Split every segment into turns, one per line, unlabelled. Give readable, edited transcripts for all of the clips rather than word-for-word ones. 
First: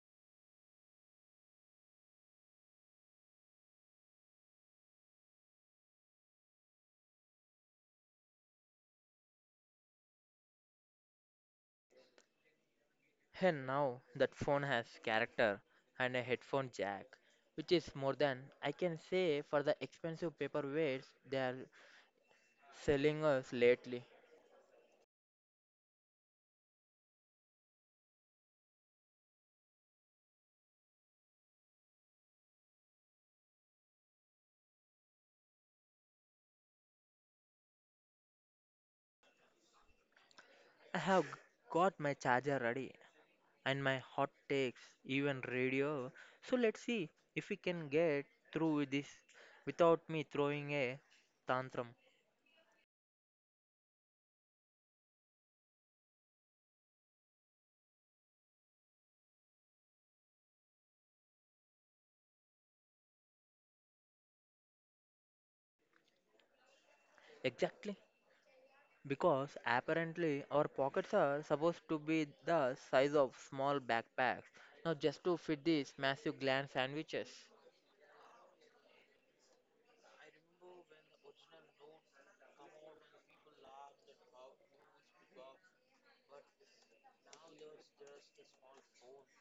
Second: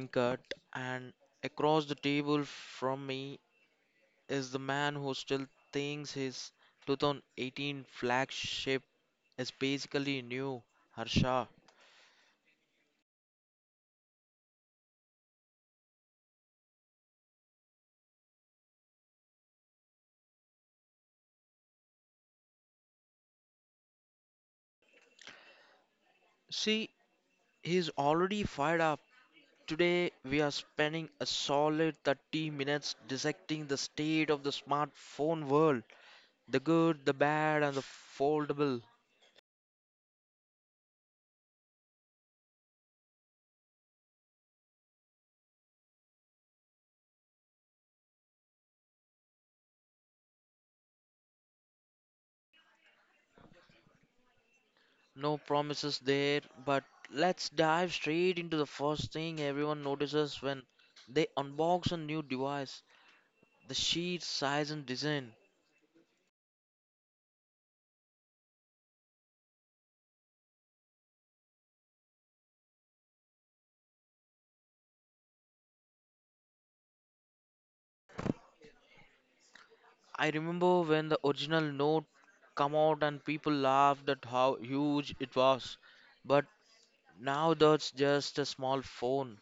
Venkat, and across the table from me is the man who still thinks his 2018 flagship is basically new, Harsha.
And now that phone has character and a headphone jack, which is more than I can say for the expensive paperweights they are selling us lately.
See, he's already fired up. Today, we are spending a solid 30 minutes dissecting the state of the smartphone world, the good, the bad, and the foldable.
I have got my charger ready and my hot takes, even radio. So let's see if we can get through with this without me throwing a tantrum.
No promises there, but let's dive straight into the first thing everyone notices when they unbox a new device, the sheer size and design.
Exactly. Because apparently our pockets are supposed to be the size of small backpacks, not just to fit these massive gland sandwiches.
I remember when the original Note came out and people laughed at how huge it was, but now that's just a small phone.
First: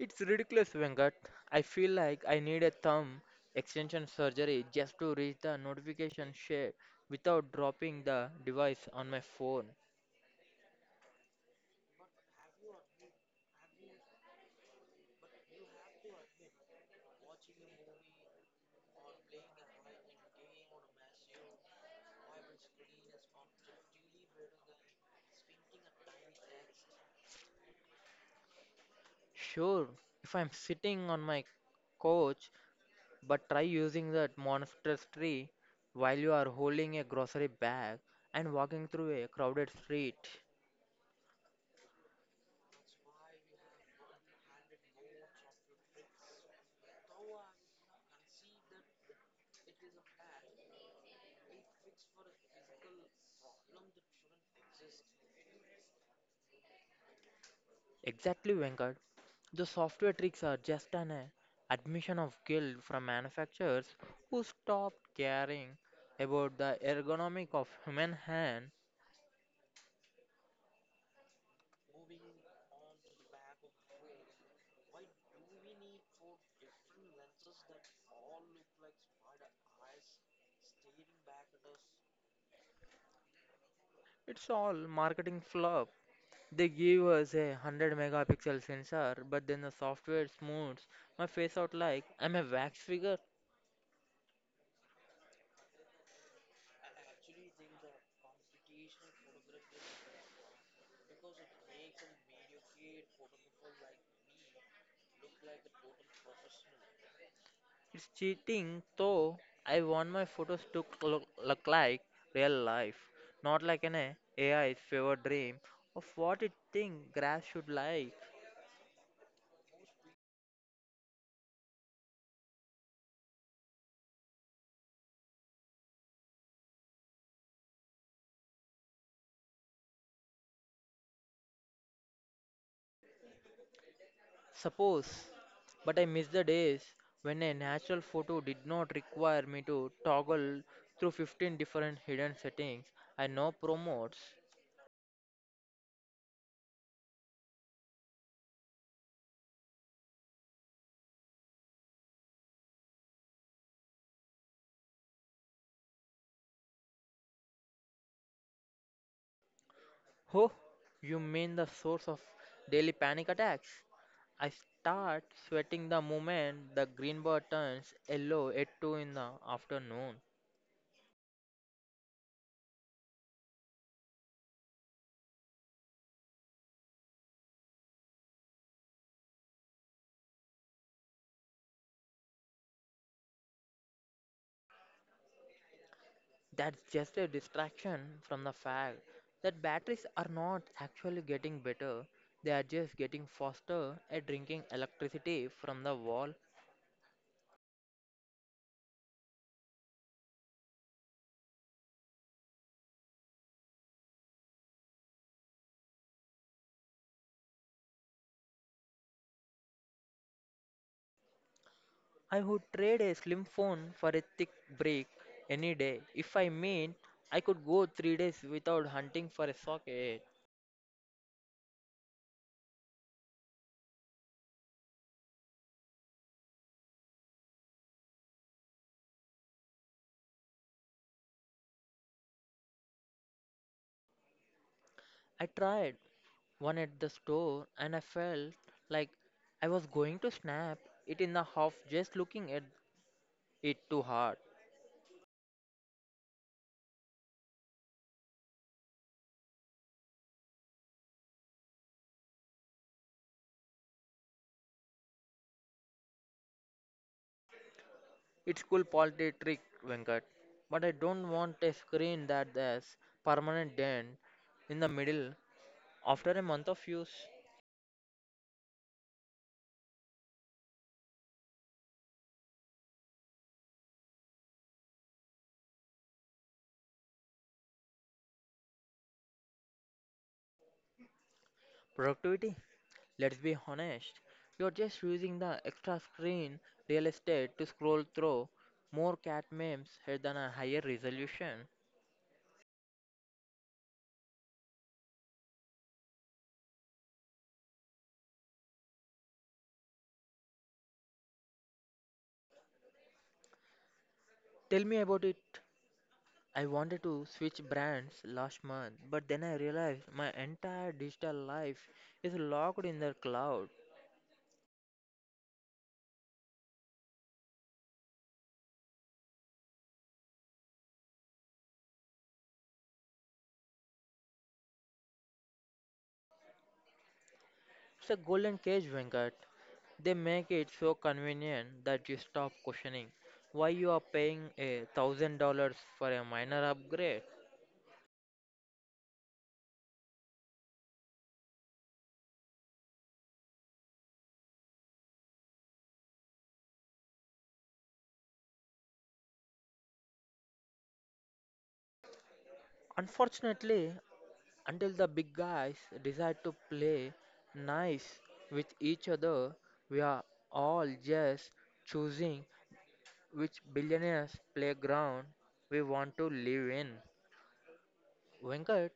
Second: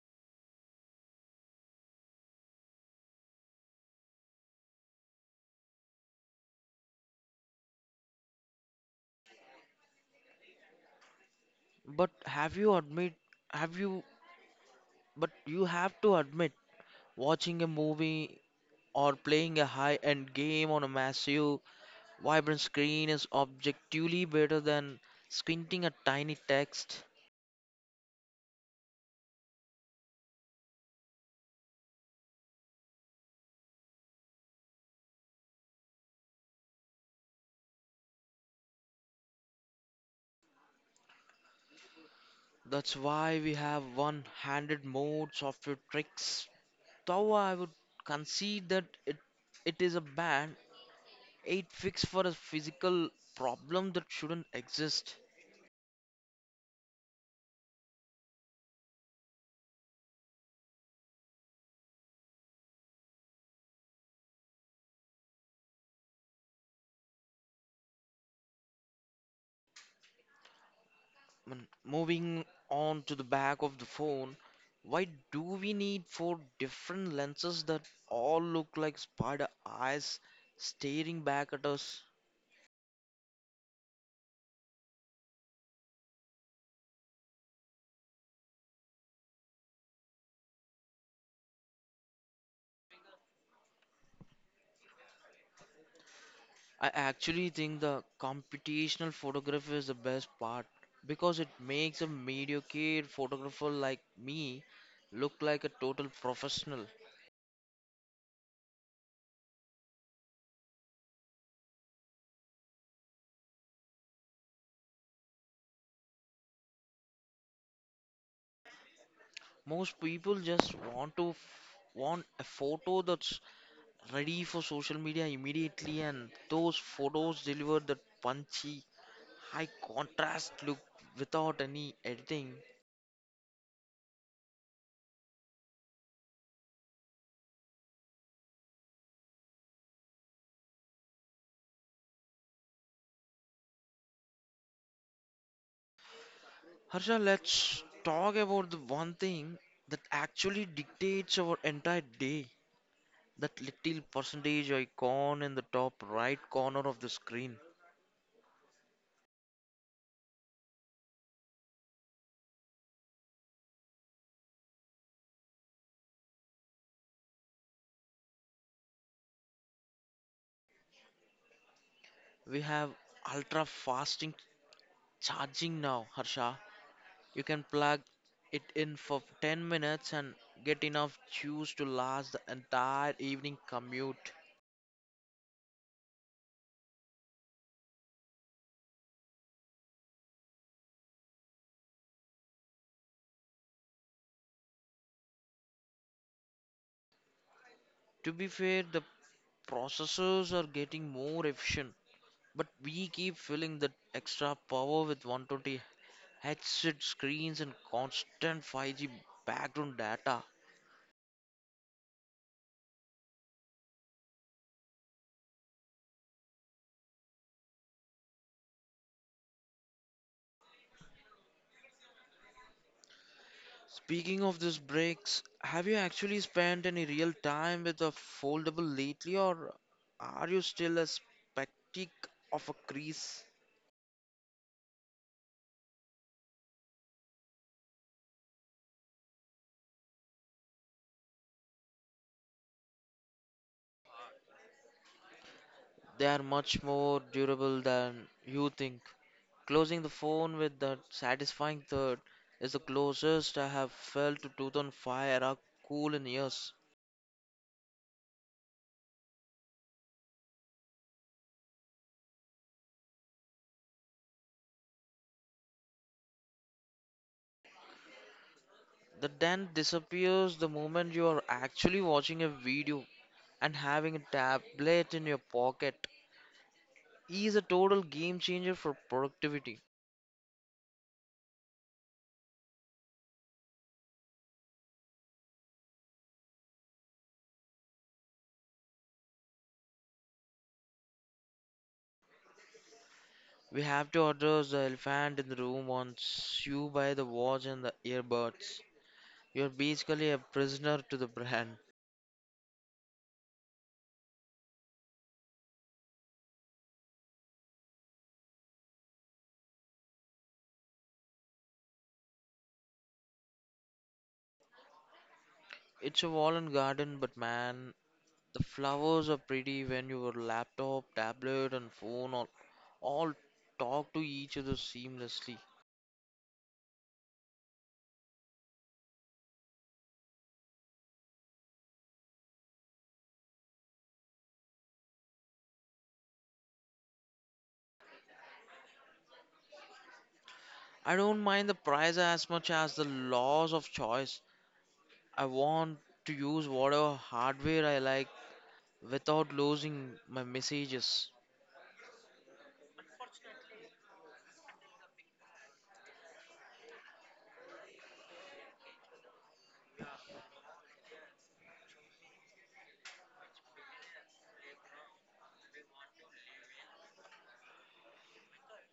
It's ridiculous, Venkat. I feel like I need a thumb extension surgery just to reach the notification share without dropping the device on my phone.
But have you admit have you but you have to admit, watching a movie or playing a high-end game on a massive vibrant screen is objectively better than squinting at tiny text.
Sure, if I'm sitting on my couch, but try using that monstrous tree while you are holding a grocery bag and walking through a crowded street.
That's why we have one handed mode software tricks. Though I would concede that it is a band aid fix for a physical problem that shouldn't exist.
Exactly, Venkat. The software tricks are just an admission of guilt from manufacturers who stopped caring about the ergonomic of human hand.
Moving on to the back of the phone, why do we need four different lenses that all look like spider eyes staring back at us?
It's all marketing flop. They give us a 100 megapixel sensor, but then the software smooths my face out like I'm a wax figure.
I actually think the computational photography is the best part because it makes a mediocre photographer like me look like a total professional.
It's cheating, though. I want my photos to look like real life, not like an AI's fever dream of what it think grass should like.
Most people just want a photo that's ready for social media immediately, and those photos deliver that punchy, high contrast look without any editing.
Suppose, but I miss the days when a natural photo did not require me to toggle through 15 different hidden settings I now promotes.
Harsha, let's talk about the one thing that actually dictates our entire day. That little percentage icon in the top right corner of the screen.
Oh, you mean the source of daily panic attacks? I start sweating the moment the green bar turns yellow at 2 in the afternoon.
We have ultra fasting charging now, Harsha. You can plug it in for 10 minutes and get enough juice to last the entire evening commute.
That's just a distraction from the fact that batteries are not actually getting better, they are just getting faster at drinking electricity from the wall.
To be fair, the processors are getting more efficient, but we keep filling that extra power with 120 hz screens and constant 5G background data.
I would trade a slim phone for a thick brick any day. If, I mean, I could go 3 days without hunting for a socket.
Speaking of these breaks, have you actually spent any real time with a foldable lately, or are you still a spectic of a crease?
I tried one at the store, and I felt like I was going to snap it in the half just looking at it too hard.
They are much more durable than you think. Closing the phone with that satisfying third is the closest I have felt to 2005 era cool in years.
It's cool quality trick, Venkat, but I don't want a screen that has permanent dent in the middle after a month of use.
The dent disappears the moment you are actually watching a video and having a tablet in your pocket. He is a total game changer for productivity.
Productivity? Let's be honest. You're just using the extra screen real estate to scroll through more cat memes than a higher resolution.
We have to address the elephant in the room once you buy the watch and the earbuds. You're basically a prisoner to the brand.
Tell me about it. I wanted to switch brands last month, but then I realized my entire digital life is locked in the cloud.
It's a wall and garden, but man, the flowers are pretty when your laptop, tablet, and phone all talk to each other seamlessly.
It's a golden cage, Venkat. They make it so convenient that you stop questioning why you are paying $1,000 for a minor upgrade.
I don't mind the price as much as the loss of choice. I want to use whatever hardware I like without losing my messages.
Unfortunately, until the big guys decide to play nice with each other, we are all just choosing which billionaire's playground we want to live in. Venkat,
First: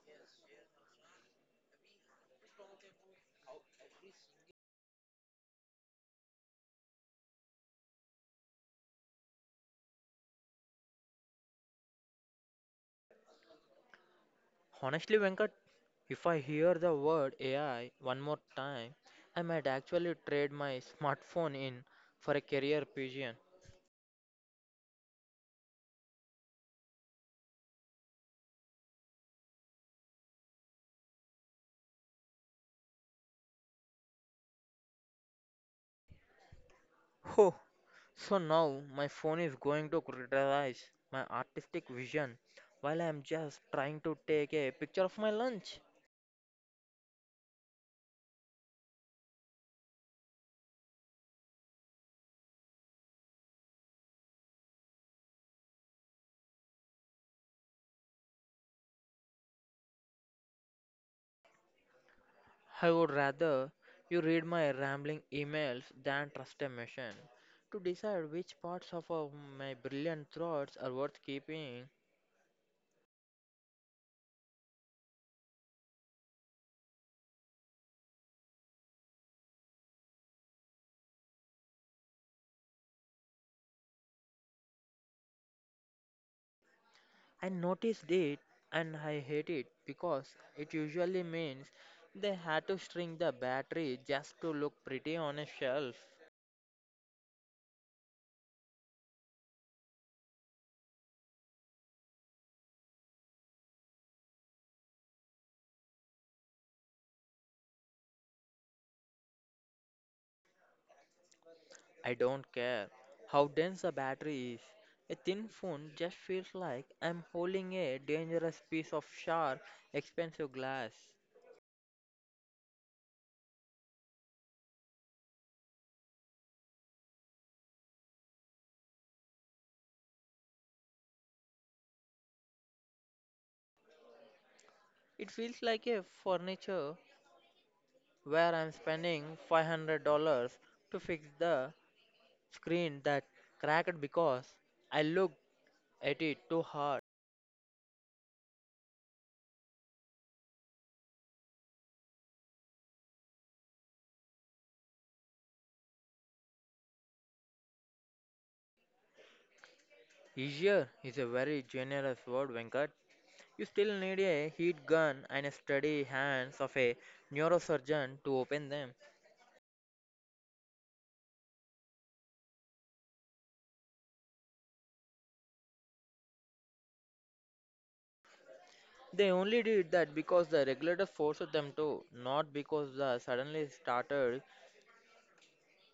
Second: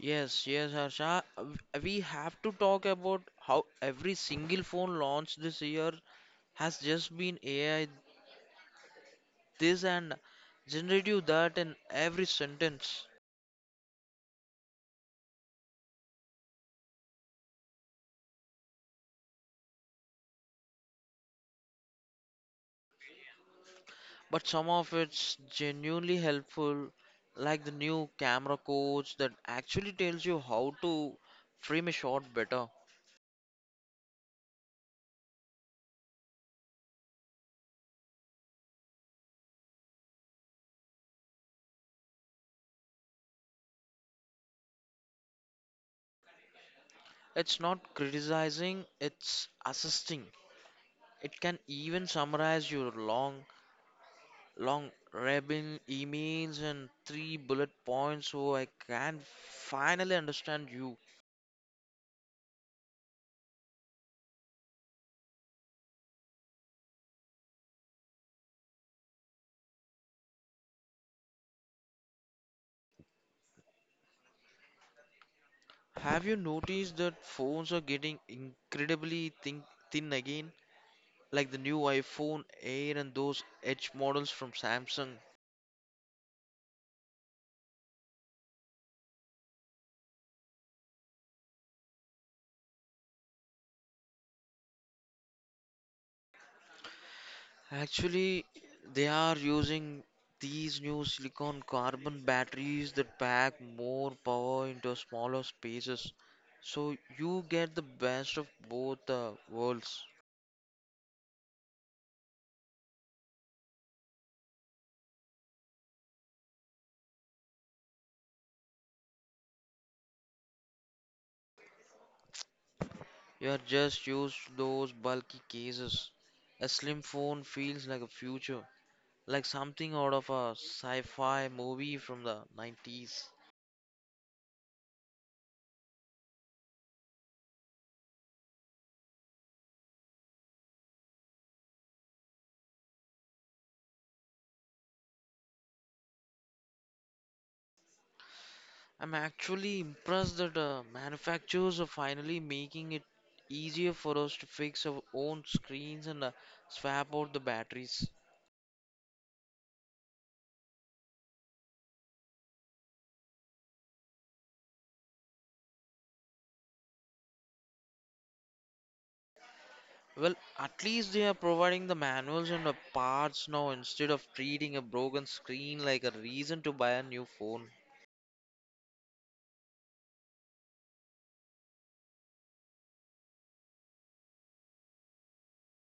Yes, yes, Harsha. We have to talk about how every single phone launched this year has just been AI this and generative that in every sentence.
honestly, Venkat, if I hear the word AI one more time, I might actually trade my smartphone in for a career pigeon.
But some of it's genuinely helpful, like the new camera coach that actually tells you how to frame a shot better.
Oh, so now my phone is going to criticize my artistic vision while I am just trying to take a picture of my lunch.
It's not criticizing, it's assisting. It can even summarize your long rabble emails and three bullet points so I can finally understand you.
I would rather you read my rambling emails than trust a machine to decide which parts of my brilliant thoughts are worth keeping.
Have you noticed that phones are getting incredibly thin again? Like the new iPhone Air and those Edge models from Samsung.
I noticed it and I hate it because it usually means they had to string the battery just to look pretty on a shelf.
Actually, they are using these new silicon carbon batteries that pack more power into smaller spaces. So you get the best of both the worlds.
I don't care how dense the battery is. A thin phone just feels like I'm holding a dangerous piece of sharp, expensive glass.
You are just used to those bulky cases. A slim phone feels like a future, like something out of a sci fi movie from the 90s.
It feels like a furniture where I'm spending $500 to fix the screen that cracked because I looked at it too hard.
I'm actually impressed that manufacturers are finally making it easier for us to fix our own screens and swap out the batteries.
Easier is a very generous word, Venkat. You still need a heat gun and a steady hands of a neurosurgeon to open them.
Well, at least they are providing the manuals and the parts now instead of treating a broken screen like a reason to buy a new phone.
They only did that because the regulator forced them to, not because they suddenly started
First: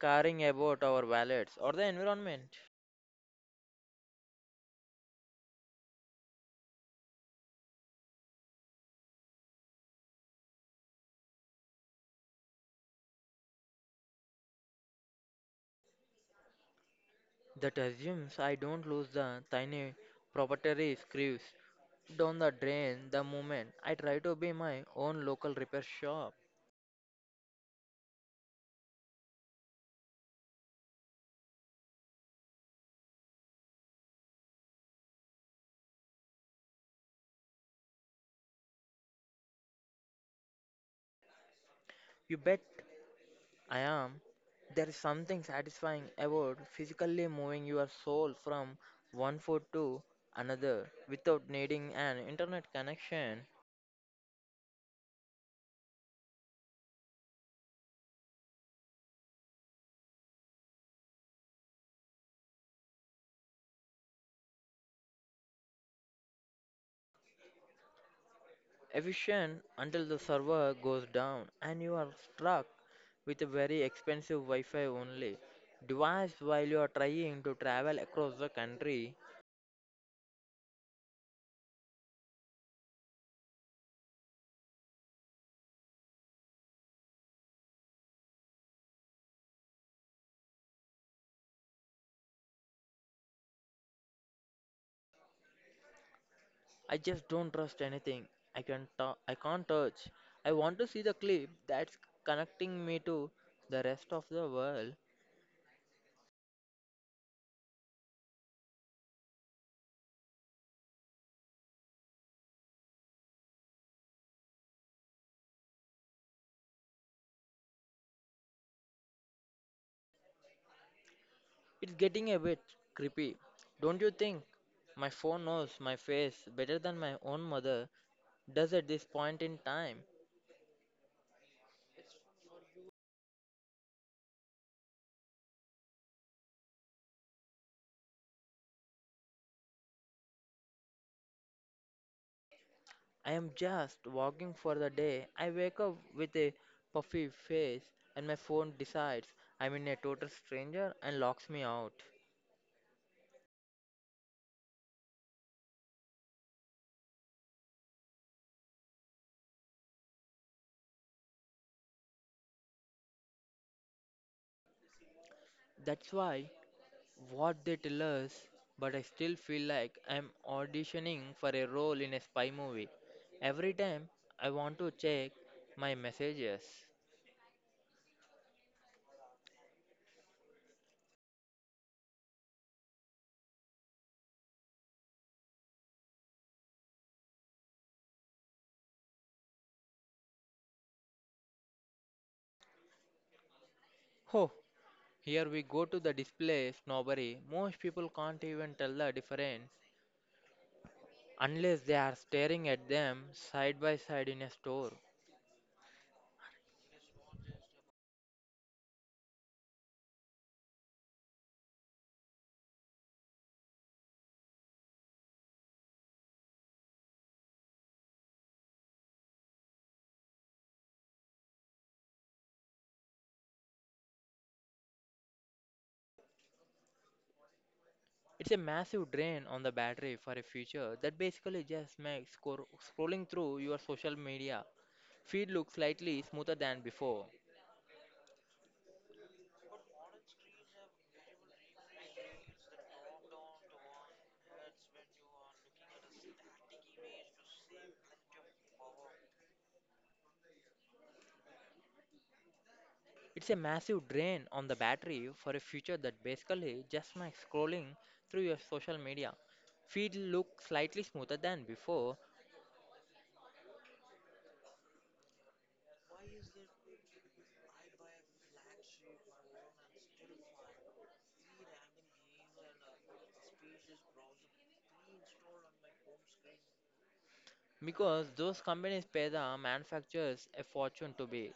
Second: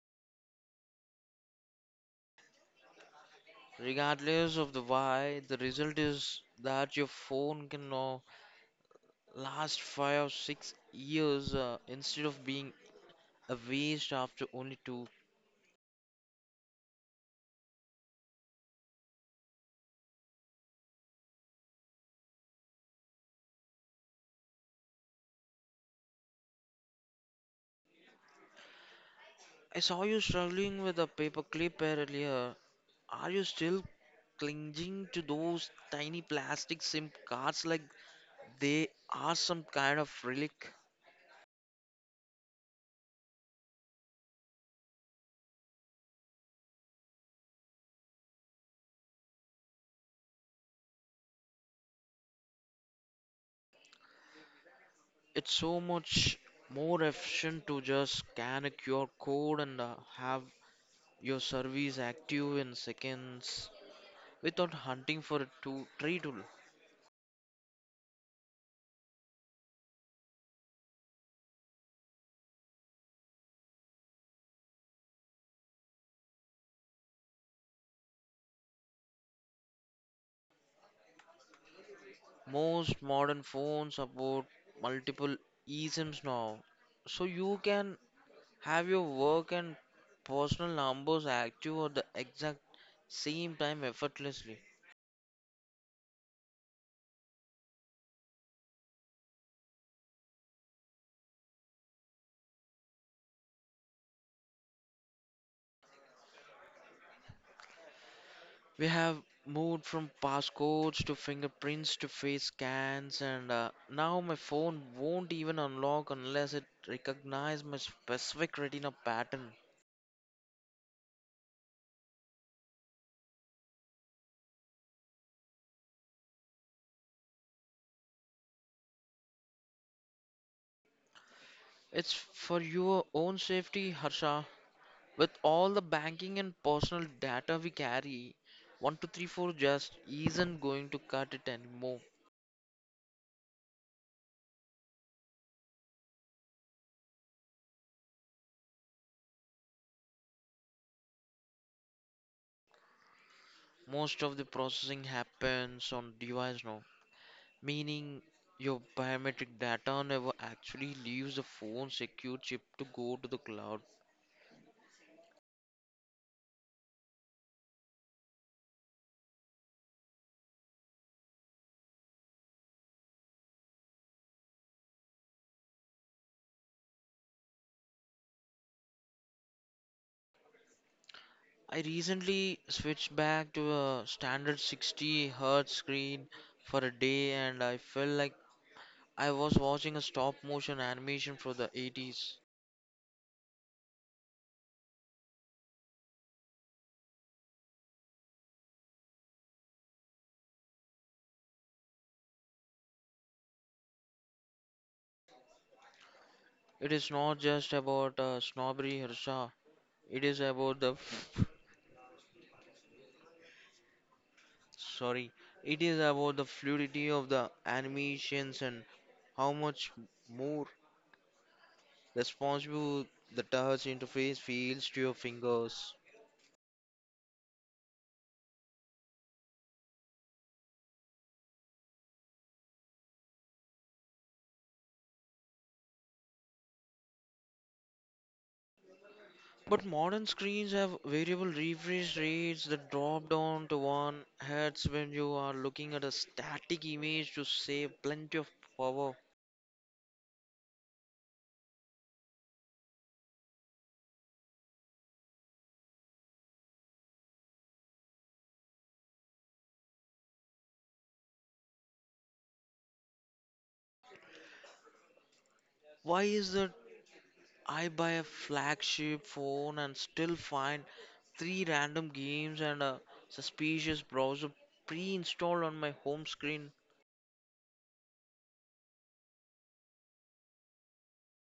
caring about our wallets or the environment.
Regardless of the why, the result is that your phone can now last 5 or 6 years, instead of being a waste after only two.
That assumes I don't lose the tiny proprietary screws down the drain the moment I try to be my own local repair shop.
I saw you struggling with a paper clip earlier. Are you still clinging to those tiny plastic SIM cards like they are some kind of relic?
You bet I am. There is something satisfying about physically moving your soul from one foot to another without needing an internet connection.
It's so much more efficient to just scan a QR code and have your service active in seconds, without hunting for a tool, tree tool.
Efficient until the server goes down and you are stuck with a very expensive Wi Fi only device while you are trying to travel across the country.
Most modern phones support multiple eSIMs now, so you can have your work and personal numbers active at the exact same time effortlessly.
I just don't trust anything I can't touch. I want to see the clip that's connecting me to the rest of the world.
We have moved from passcodes to fingerprints to face scans, and now my phone won't even unlock unless it recognizes my specific retina pattern.
It's getting a bit creepy, don't you think? My phone knows my face better than my own mother does at this point in time.
It's for your own safety, Harsha. With all the banking and personal data we carry, 1234 just isn't going to cut it anymore.
I am just walking for the day. I wake up with a puffy face and my phone decides I'm in a total stranger and locks me out.
Most of the processing happens on device now, meaning your biometric data never actually leaves the phone secure chip to go to the cloud.
That's why what they tell us, but I still feel like I'm auditioning for a role in a spy movie every time I want to check my messages.
I recently switched back to a standard 60 hertz screen for a day and I felt like I was watching a stop motion animation for the 80s.
Oh, here we go to the display snobbery. Most people can't even tell the difference unless they are staring at them side by side in a store.
It is not just about snobbery, Harsha. It is about sorry. the fluidity of the animations and how much more responsive the touch interface feels to your fingers.
It's a massive drain on the battery for a future that basically just makes scrolling through your social media feed look slightly smoother than before.
But modern screens have variable refresh rates that drop down to 1 hertz when you are looking at a static image to save plenty of power.
It's a massive drain on the battery for a future that basically just makes scrolling through your social media feed look slightly smoother than before,
Why is that? I buy a flagship phone and still find three random games and a suspicious browser pre-installed on my home screen.
because those companies pay the manufacturers a fortune to be,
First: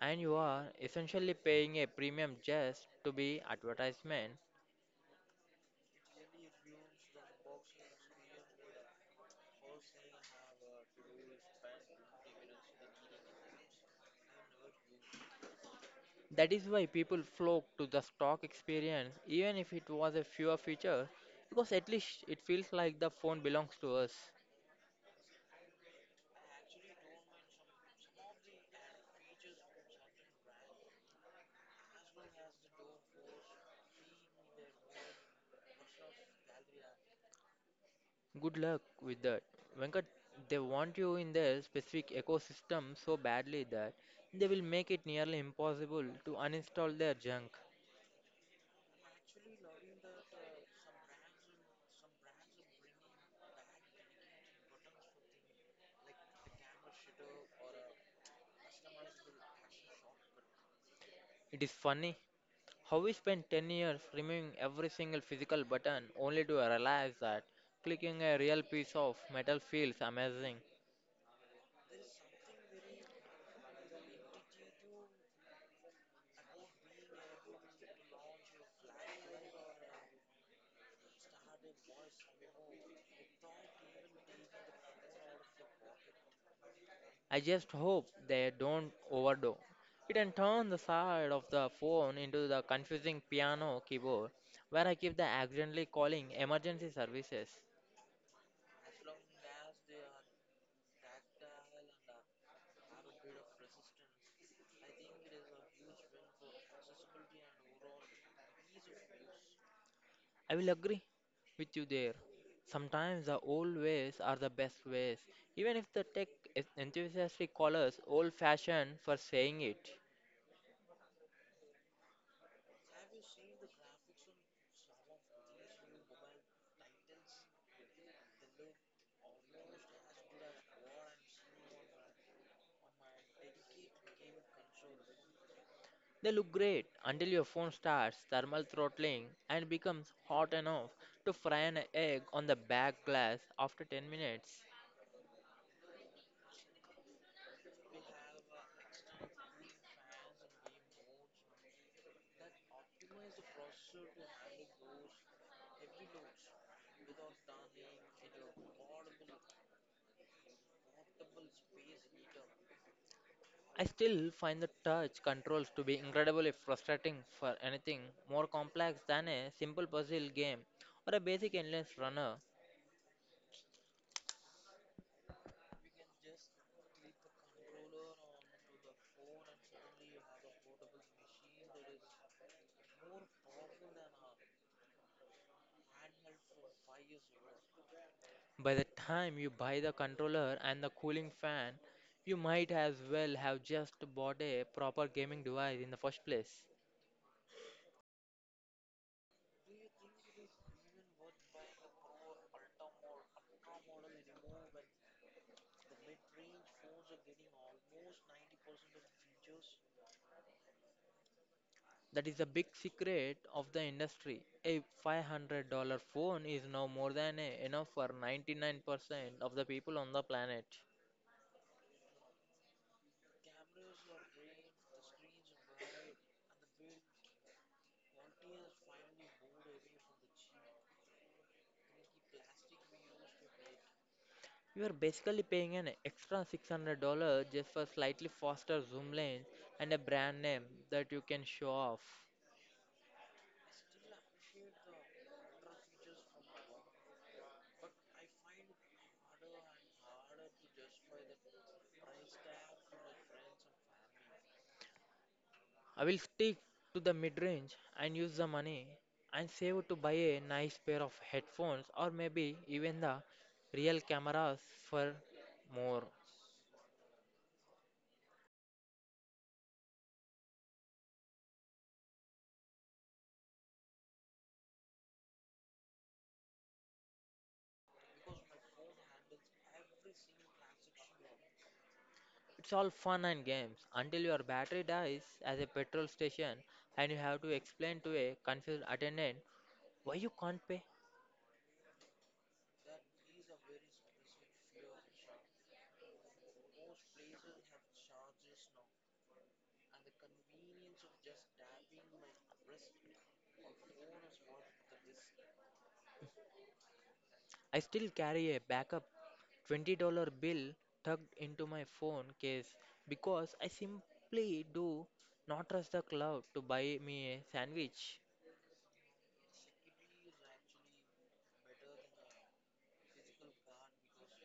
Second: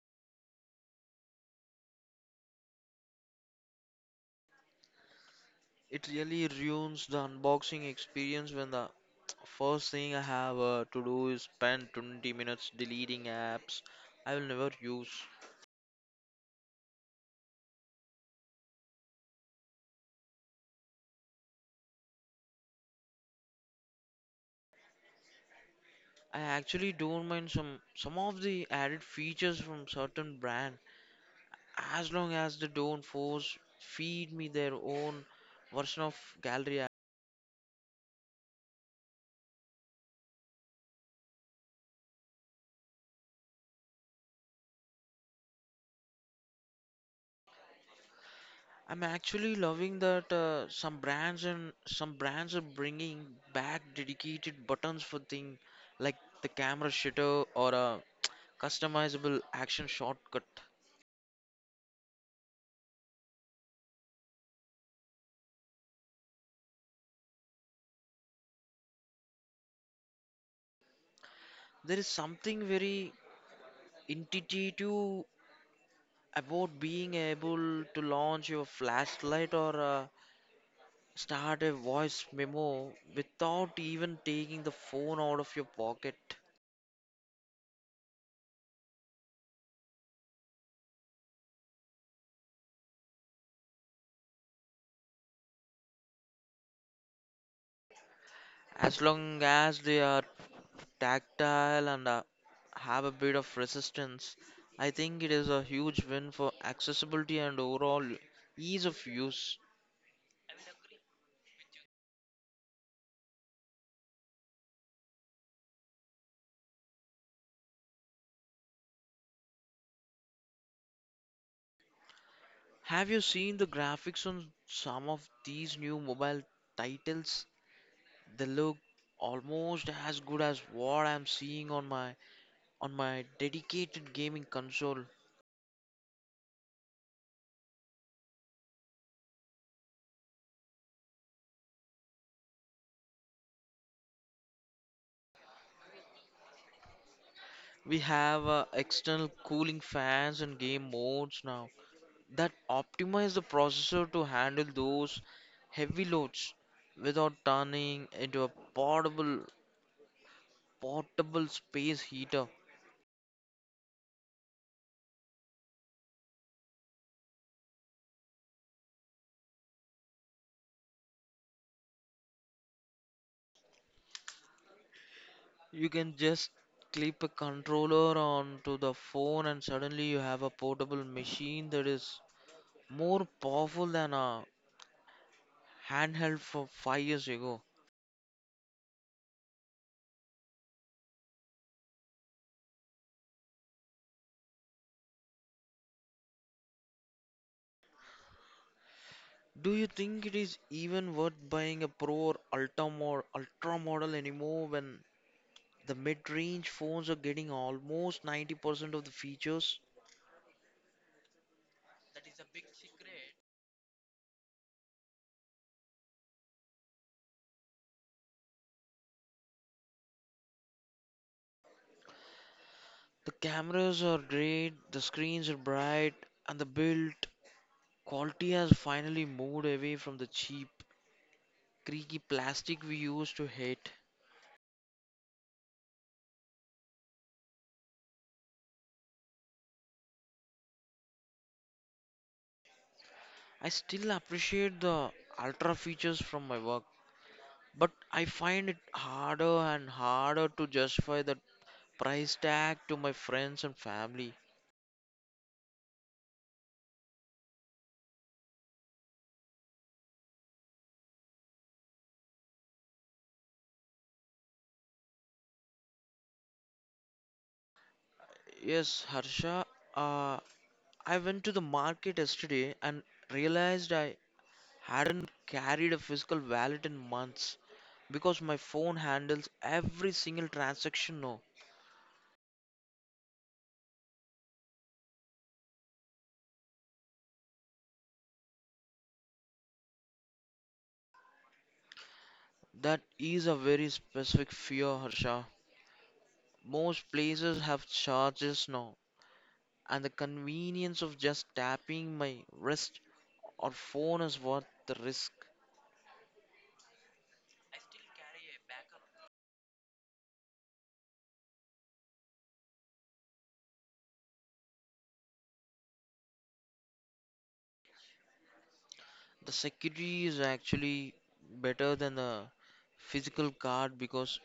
and you are essentially paying a premium just to be advertisement.
It really ruins the unboxing experience when the first thing I have to do is spend 20 minutes deleting apps I will never use.
That is why people flock to the stock experience, even if it was a fewer feature, because at least it feels like the phone belongs to us.
I actually don't mind some of the added features from certain brand, as long as they don't force feed me their own version of gallery.
Good luck with that. Venkat, they want you in their specific ecosystem so badly that they will make it nearly impossible to uninstall their junk.
I'm actually loving that some brands are bringing back dedicated buttons for things like the camera shutter or a customizable action shortcut.
It is funny how we spent 10 years removing every single physical button only to realize that clicking a real piece of metal feels amazing.
There is something very intuitive about being able to launch your flashlight or start a voice memo without even taking the phone out of your pocket.
I just hope they don't overdose it and turn the side of the phone into the confusing piano keyboard where I keep the accidentally calling emergency services.
As long as they are tactile and have a bit of resistance, I think it is a huge win for accessibility and overall ease of use.
I will agree with you there. Sometimes the old ways are the best ways, even if the tech enthusiastic callers old fashioned for saying it.
Have you seen the graphics on some of these new mobile titles? They look almost as good as what I'm seeing on my dedicated gaming console.
They look great until your phone starts thermal throttling and becomes hot enough to fry an egg on the back glass after 10 minutes.
We have external cooling fans and game modes now that optimize the processor to handle those heavy loads without turning into a portable portable space heater.
I still find the touch controls to be incredibly frustrating for anything more complex than a simple puzzle game or a basic endless runner.
You can just clip a controller onto the phone and suddenly you have a portable machine that is more powerful than a handheld for 5 years ago.
By the time you buy the controller and the cooling fan, you might as well have just bought a proper gaming device in the first place.
Do you think it is even worth buying a Pro or Ultra model anymore when the mid range phones are getting almost 90% of the features?
That is the big secret of the industry. A $500 phone is now more than enough for 99% of the people on the planet.
The cameras are great, the screens are bright, and the build quality has finally moved away from the cheap, creaky plastic we used to hate.
You are basically paying an extra $600 just for slightly faster zoom lens and a brand name that you can show off.
I still appreciate the ultra features from my work, but I find it harder and harder to justify the price tag to my friends and family.
I will stick to the mid-range and use the money and save it to buy a nice pair of headphones or maybe even the real cameras for more.
Yes, Harsha, uh, I went to the market yesterday and realized I hadn't carried a physical wallet in months because my phone handles every single transaction now.
It's all fun and games until your battery dies at a petrol station and you have to explain to a confused attendant why you can't pay.
That is a very specific fear, Harsha. Most places have charges now, and the convenience of just tapping my wrist or phone is worth the risk.
I still carry a backup $20 bill tucked into my phone case because I simply do not trust the cloud to buy me a sandwich.
The security is actually better than the physical card because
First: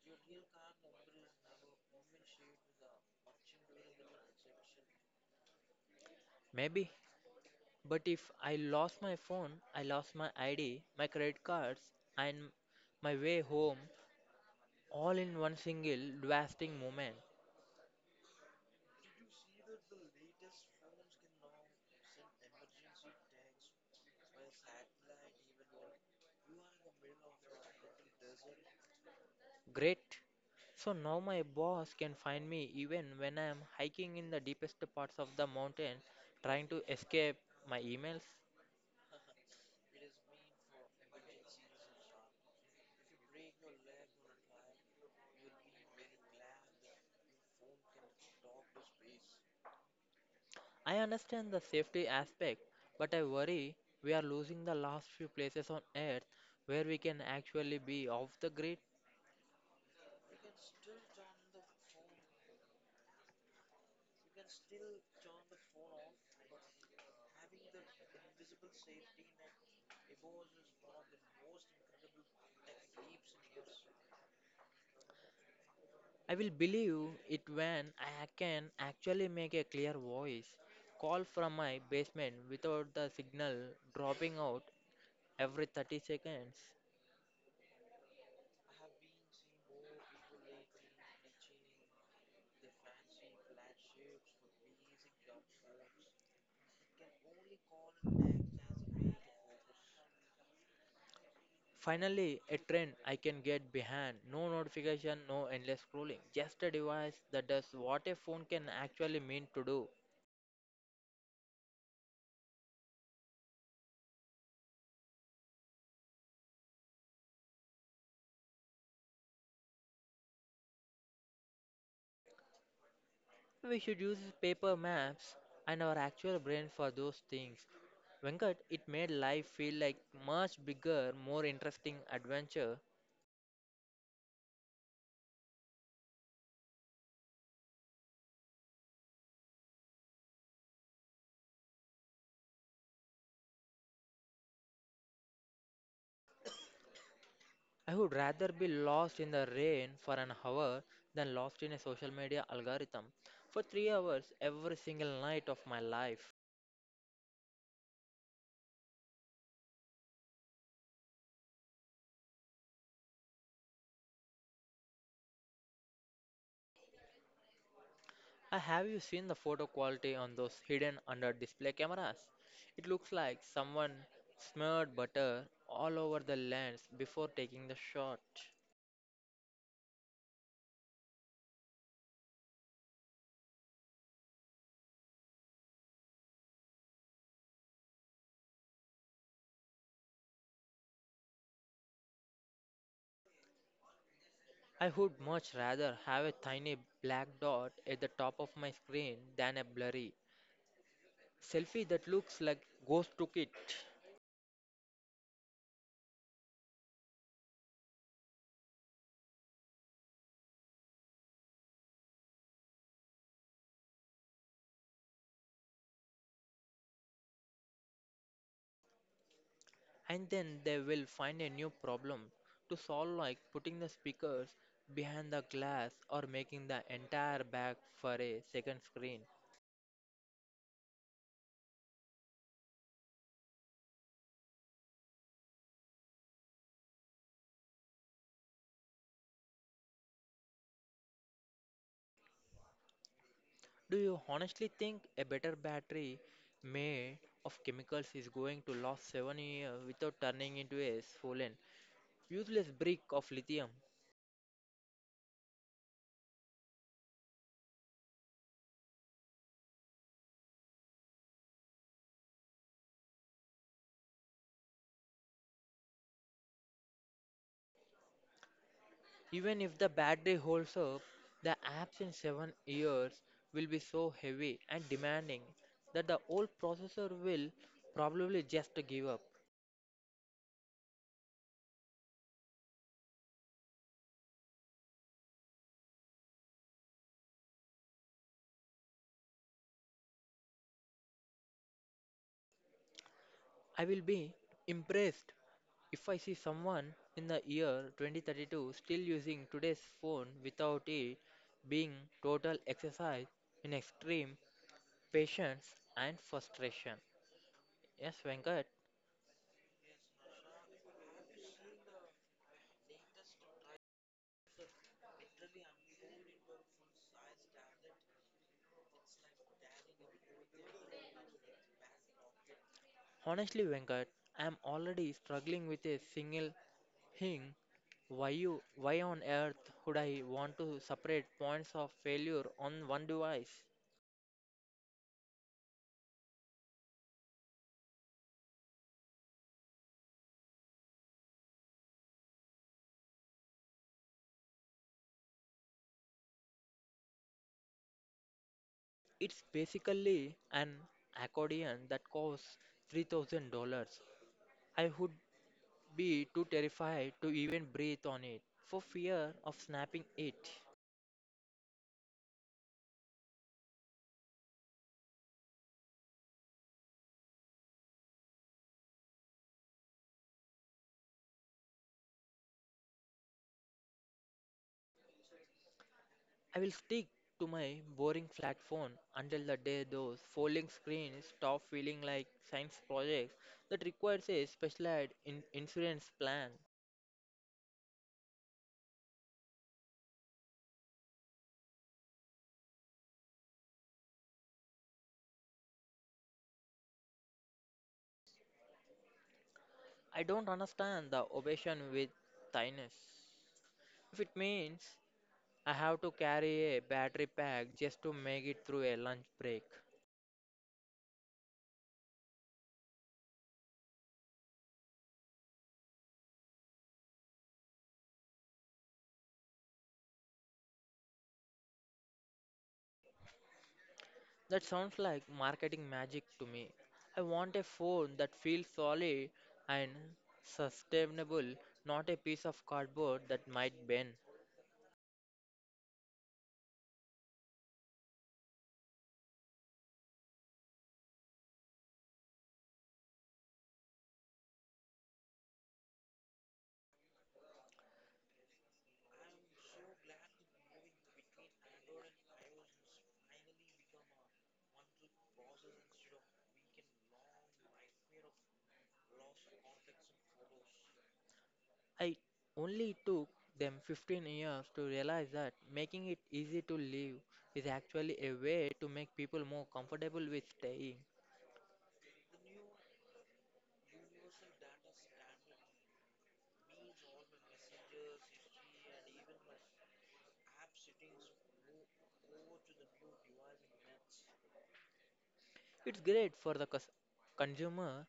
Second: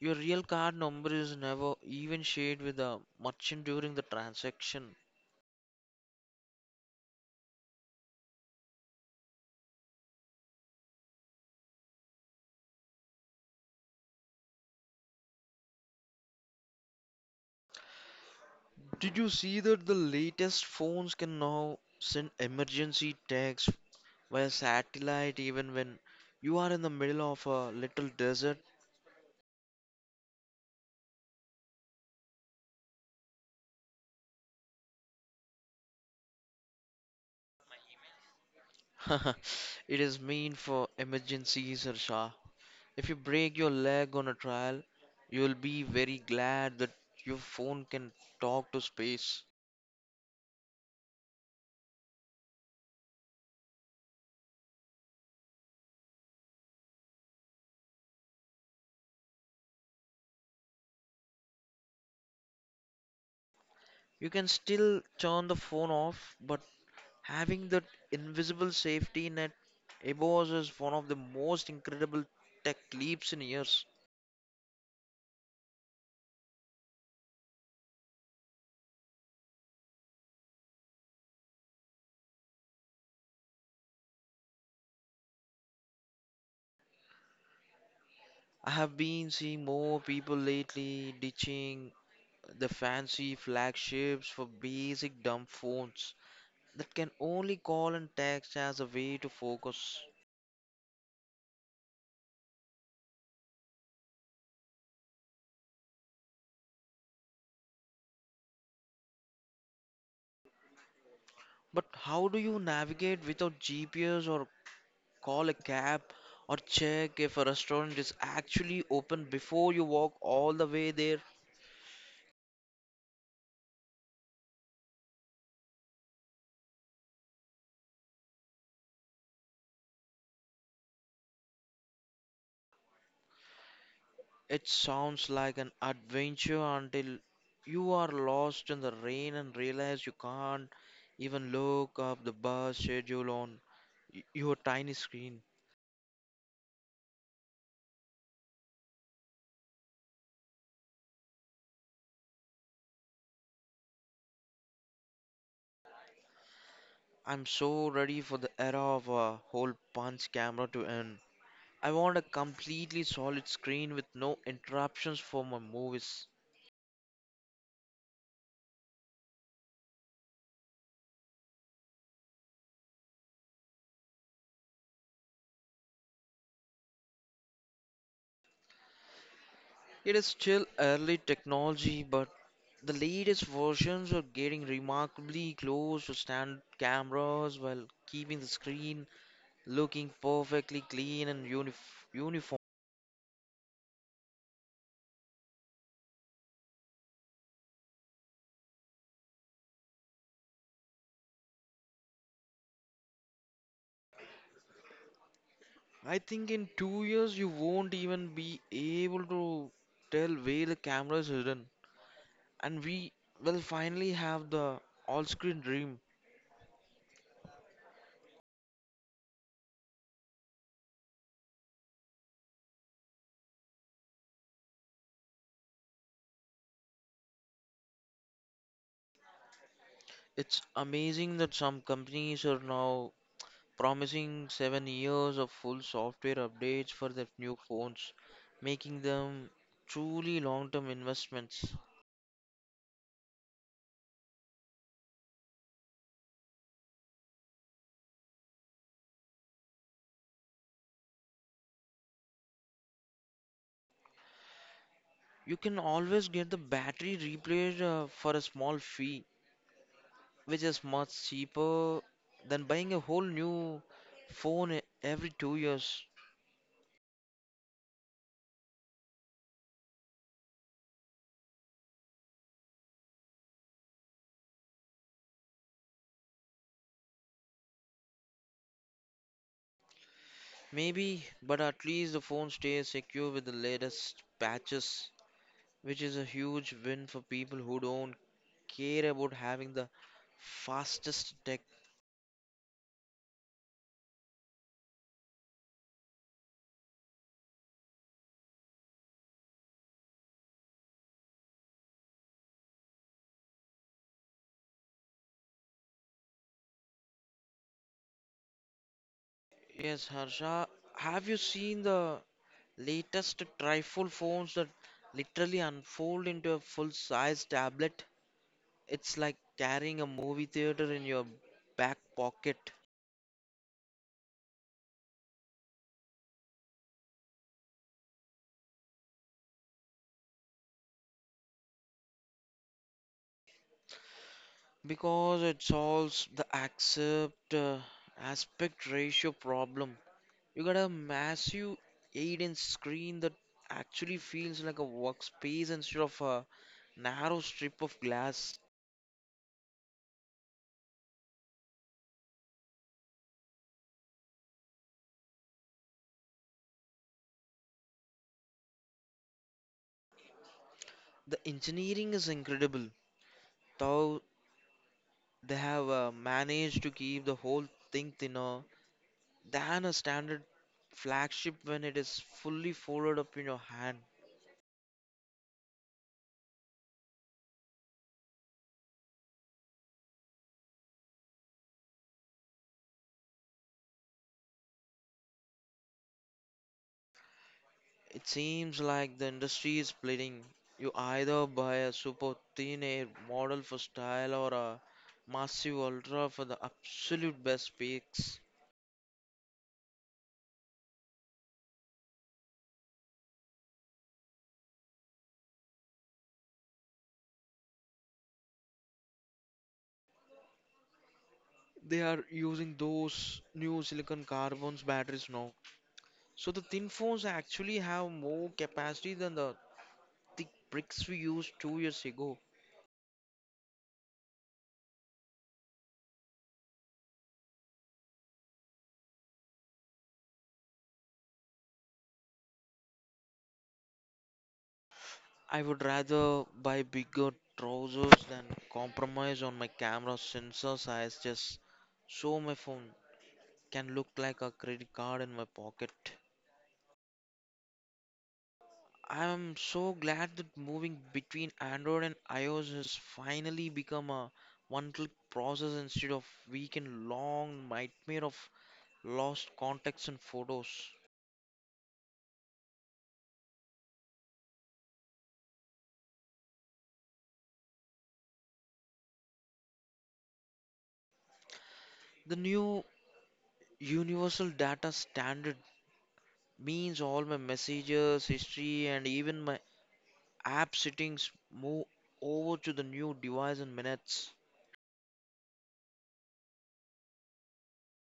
your real card number is never even shared with the merchant during the transaction.
Maybe, but if I lost my phone, I lost my ID, my credit cards, and my way home all in one single lasting moment.
Did you see that the latest phones can now send emergency texts via satellite even when you are in the middle of a little desert?
Great. So now my boss can find me even when I am hiking in the deepest parts of the mountain trying to escape my emails.
It is meant for emergencies, Harsha. If you break your leg on a trial, you will be very glad that your phone can talk to space.
I understand the safety aspect, but I worry we are losing the last few places on earth where we can actually be off the grid.
You can still turn the phone off, but having that invisible safety net above us is one of the most incredible tech leaps in years.
I will believe it when I can actually make a clear voice call from my basement without the signal dropping out every 30 seconds.
I have been seeing more people lately ditching the fancy flagships for basic dumb phones that can only call and text as a way to focus.
Finally, a trend I can get behind. No notification, no endless scrolling. Just a device that does what a phone can actually mean to do.
But how do you navigate without GPS, or call a cab, or check if a restaurant is actually open before you walk all the way there?
We should use paper maps and our actual brain for those things, Venkat. It made life feel like much bigger, more interesting adventure.
It sounds like an adventure until you are lost in the rain and realize you can't even look up the bus schedule on your tiny screen.
I would rather be lost in the rain for an hour than lost in a social media algorithm for 3 hours every single night of my life.
I'm so ready for the era of a hole punch camera to end. I want a completely solid screen with no interruptions for my movies.
Have you seen the photo quality on those hidden under display cameras? It looks like someone smeared butter all over the lens before taking the shot.
It is still early technology, but the latest versions are getting remarkably close to standard cameras while keeping the screen looking perfectly clean and uniform.
I would much rather have a tiny black dot at the top of my screen than a blurry selfie that looks like ghost took it.
I think in 2 years you won't even be able to tell where the camera is hidden. And we will finally have the all screen dream.
And then they will find a new problem to solve, like putting the speakers behind the glass or making the entire back for a second screen.
It's amazing that some companies are now promising 7 years of full software updates for their new phones, making them truly long term investments.
Do you honestly think a better battery made of chemicals is going to last 7 years without turning into a swollen, useless brick of lithium?
You can always get the battery replaced, for a small fee, which is much cheaper than buying a whole new phone every 2 years.
Even if the battery holds up, the apps in 7 years will be so heavy and demanding that the old processor will probably just give up.
Maybe, but at least the phone stays secure with the latest patches, which is a huge win for people who don't care about having the fastest tech.
I will be impressed if I see someone in the year 2032 still using today's phone without it being total exercise in extreme patience and frustration. Yes, Venkat.
Yes, Harsha, have you seen the latest trifold phones that literally unfold into a full-size tablet? It's like carrying a movie theater in your back pocket.
Honestly, Venkat, I am already struggling with a single thing. Why on earth would I want to separate points of failure on one device?
Because it solves the accept aspect ratio problem. You got a massive 8-inch screen that actually feels like a workspace instead of a narrow strip of glass.
It's basically an accordion that costs $3,000. I would be too terrified to even breathe on it for fear of snapping it.
The engineering is incredible, though they have managed to keep the whole thing thinner than a standard flagship when it is fully folded up in your hand.
I will stick to my boring flat phone until the day those folding screens stop feeling like science projects that requires a specialized insurance plan.
It seems like the industry is splitting. You either buy a super thin air model for style or a massive ultra for the absolute best peaks.
I don't understand the obsession with thiness, if it means I have to carry a battery pack just to make it through a lunch break.
They are using those new silicon carbons batteries now. So the thin phones actually have more capacity than the thick bricks we used 2 years ago.
That sounds like marketing magic to me. I want a phone that feels solid and sustainable, not a piece of cardboard that might bend.
I would rather buy bigger trousers than compromise on my camera sensor size just so my phone can look like a credit card in my pocket. I'm so glad that moving between Android and iOS has finally become a one click process instead of weekend long nightmare of lost contacts and photos.
I only took them 15 years to realize that making it easy to live is actually a way to make people more comfortable with staying.
The new universal data standard means all my messages, history, and even my app settings move over to the new device in minutes.
It's great for the consumer,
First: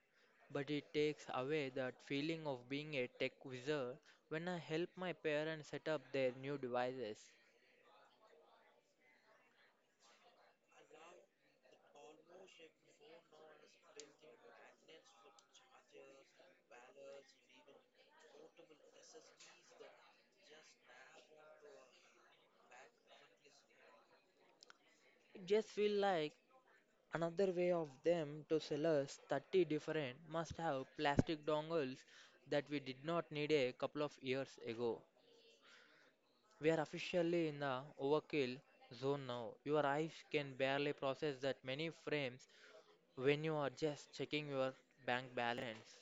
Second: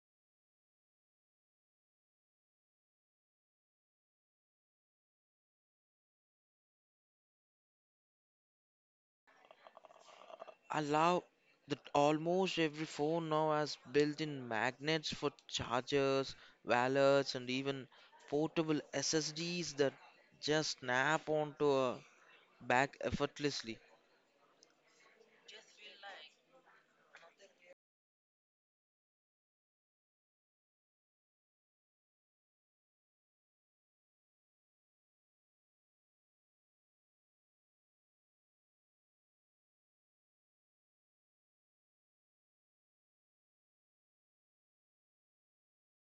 but it takes away that feeling of being a tech wizard when I help my parents set up their new devices.
I love that almost every phone now has built-in magnets for chargers, wallets, and even portable SSDs that just snap onto a back effortlessly.
It just feels like another way of them to sell us 30 different must have plastic dongles that we did not need a couple of years ago. We are officially in the overkill zone now. Your eyes can barely process that many frames when you are just checking your bank balance.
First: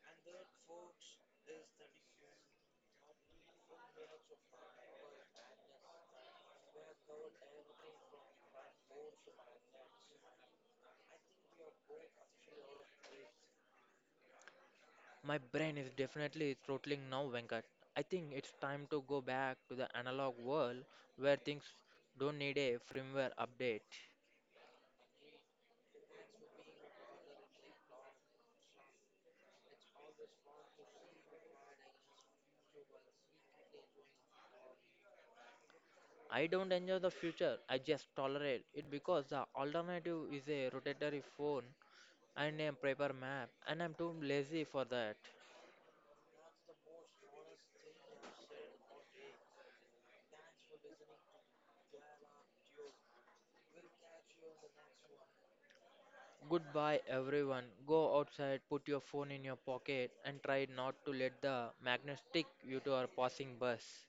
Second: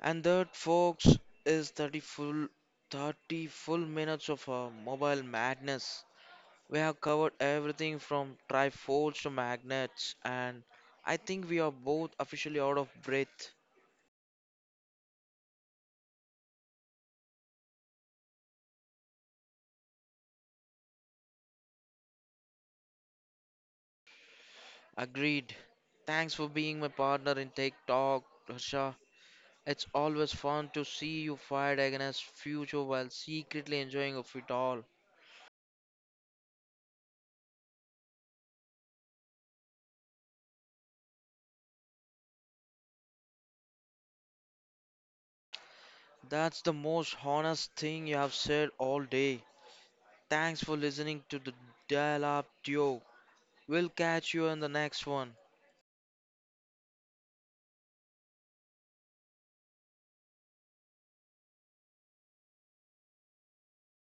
And that, folks, is 30 full minutes of mobile madness. We have covered everything from trifolds to magnets, and I think we are both officially out of breath.
My brain is definitely throttling now, Venkat. I think it's time to go back to the analog world where things don't need a firmware update.
Agreed. Thanks for being my partner in Tech Talk, Harsha. It's always fun to see you fight against future while secretly enjoying of it all.
I don't enjoy the future, I just tolerate it because the alternative is a rotatory phone and a paper map, and I'm too lazy for that.
That's the most honest thing you have said all day. Thanks for listening to the dial-up duo. We'll catch you in the next one.
Goodbye, everyone. Go outside, put your phone in your pocket, and try not to let the magnet stick you to our passing bus.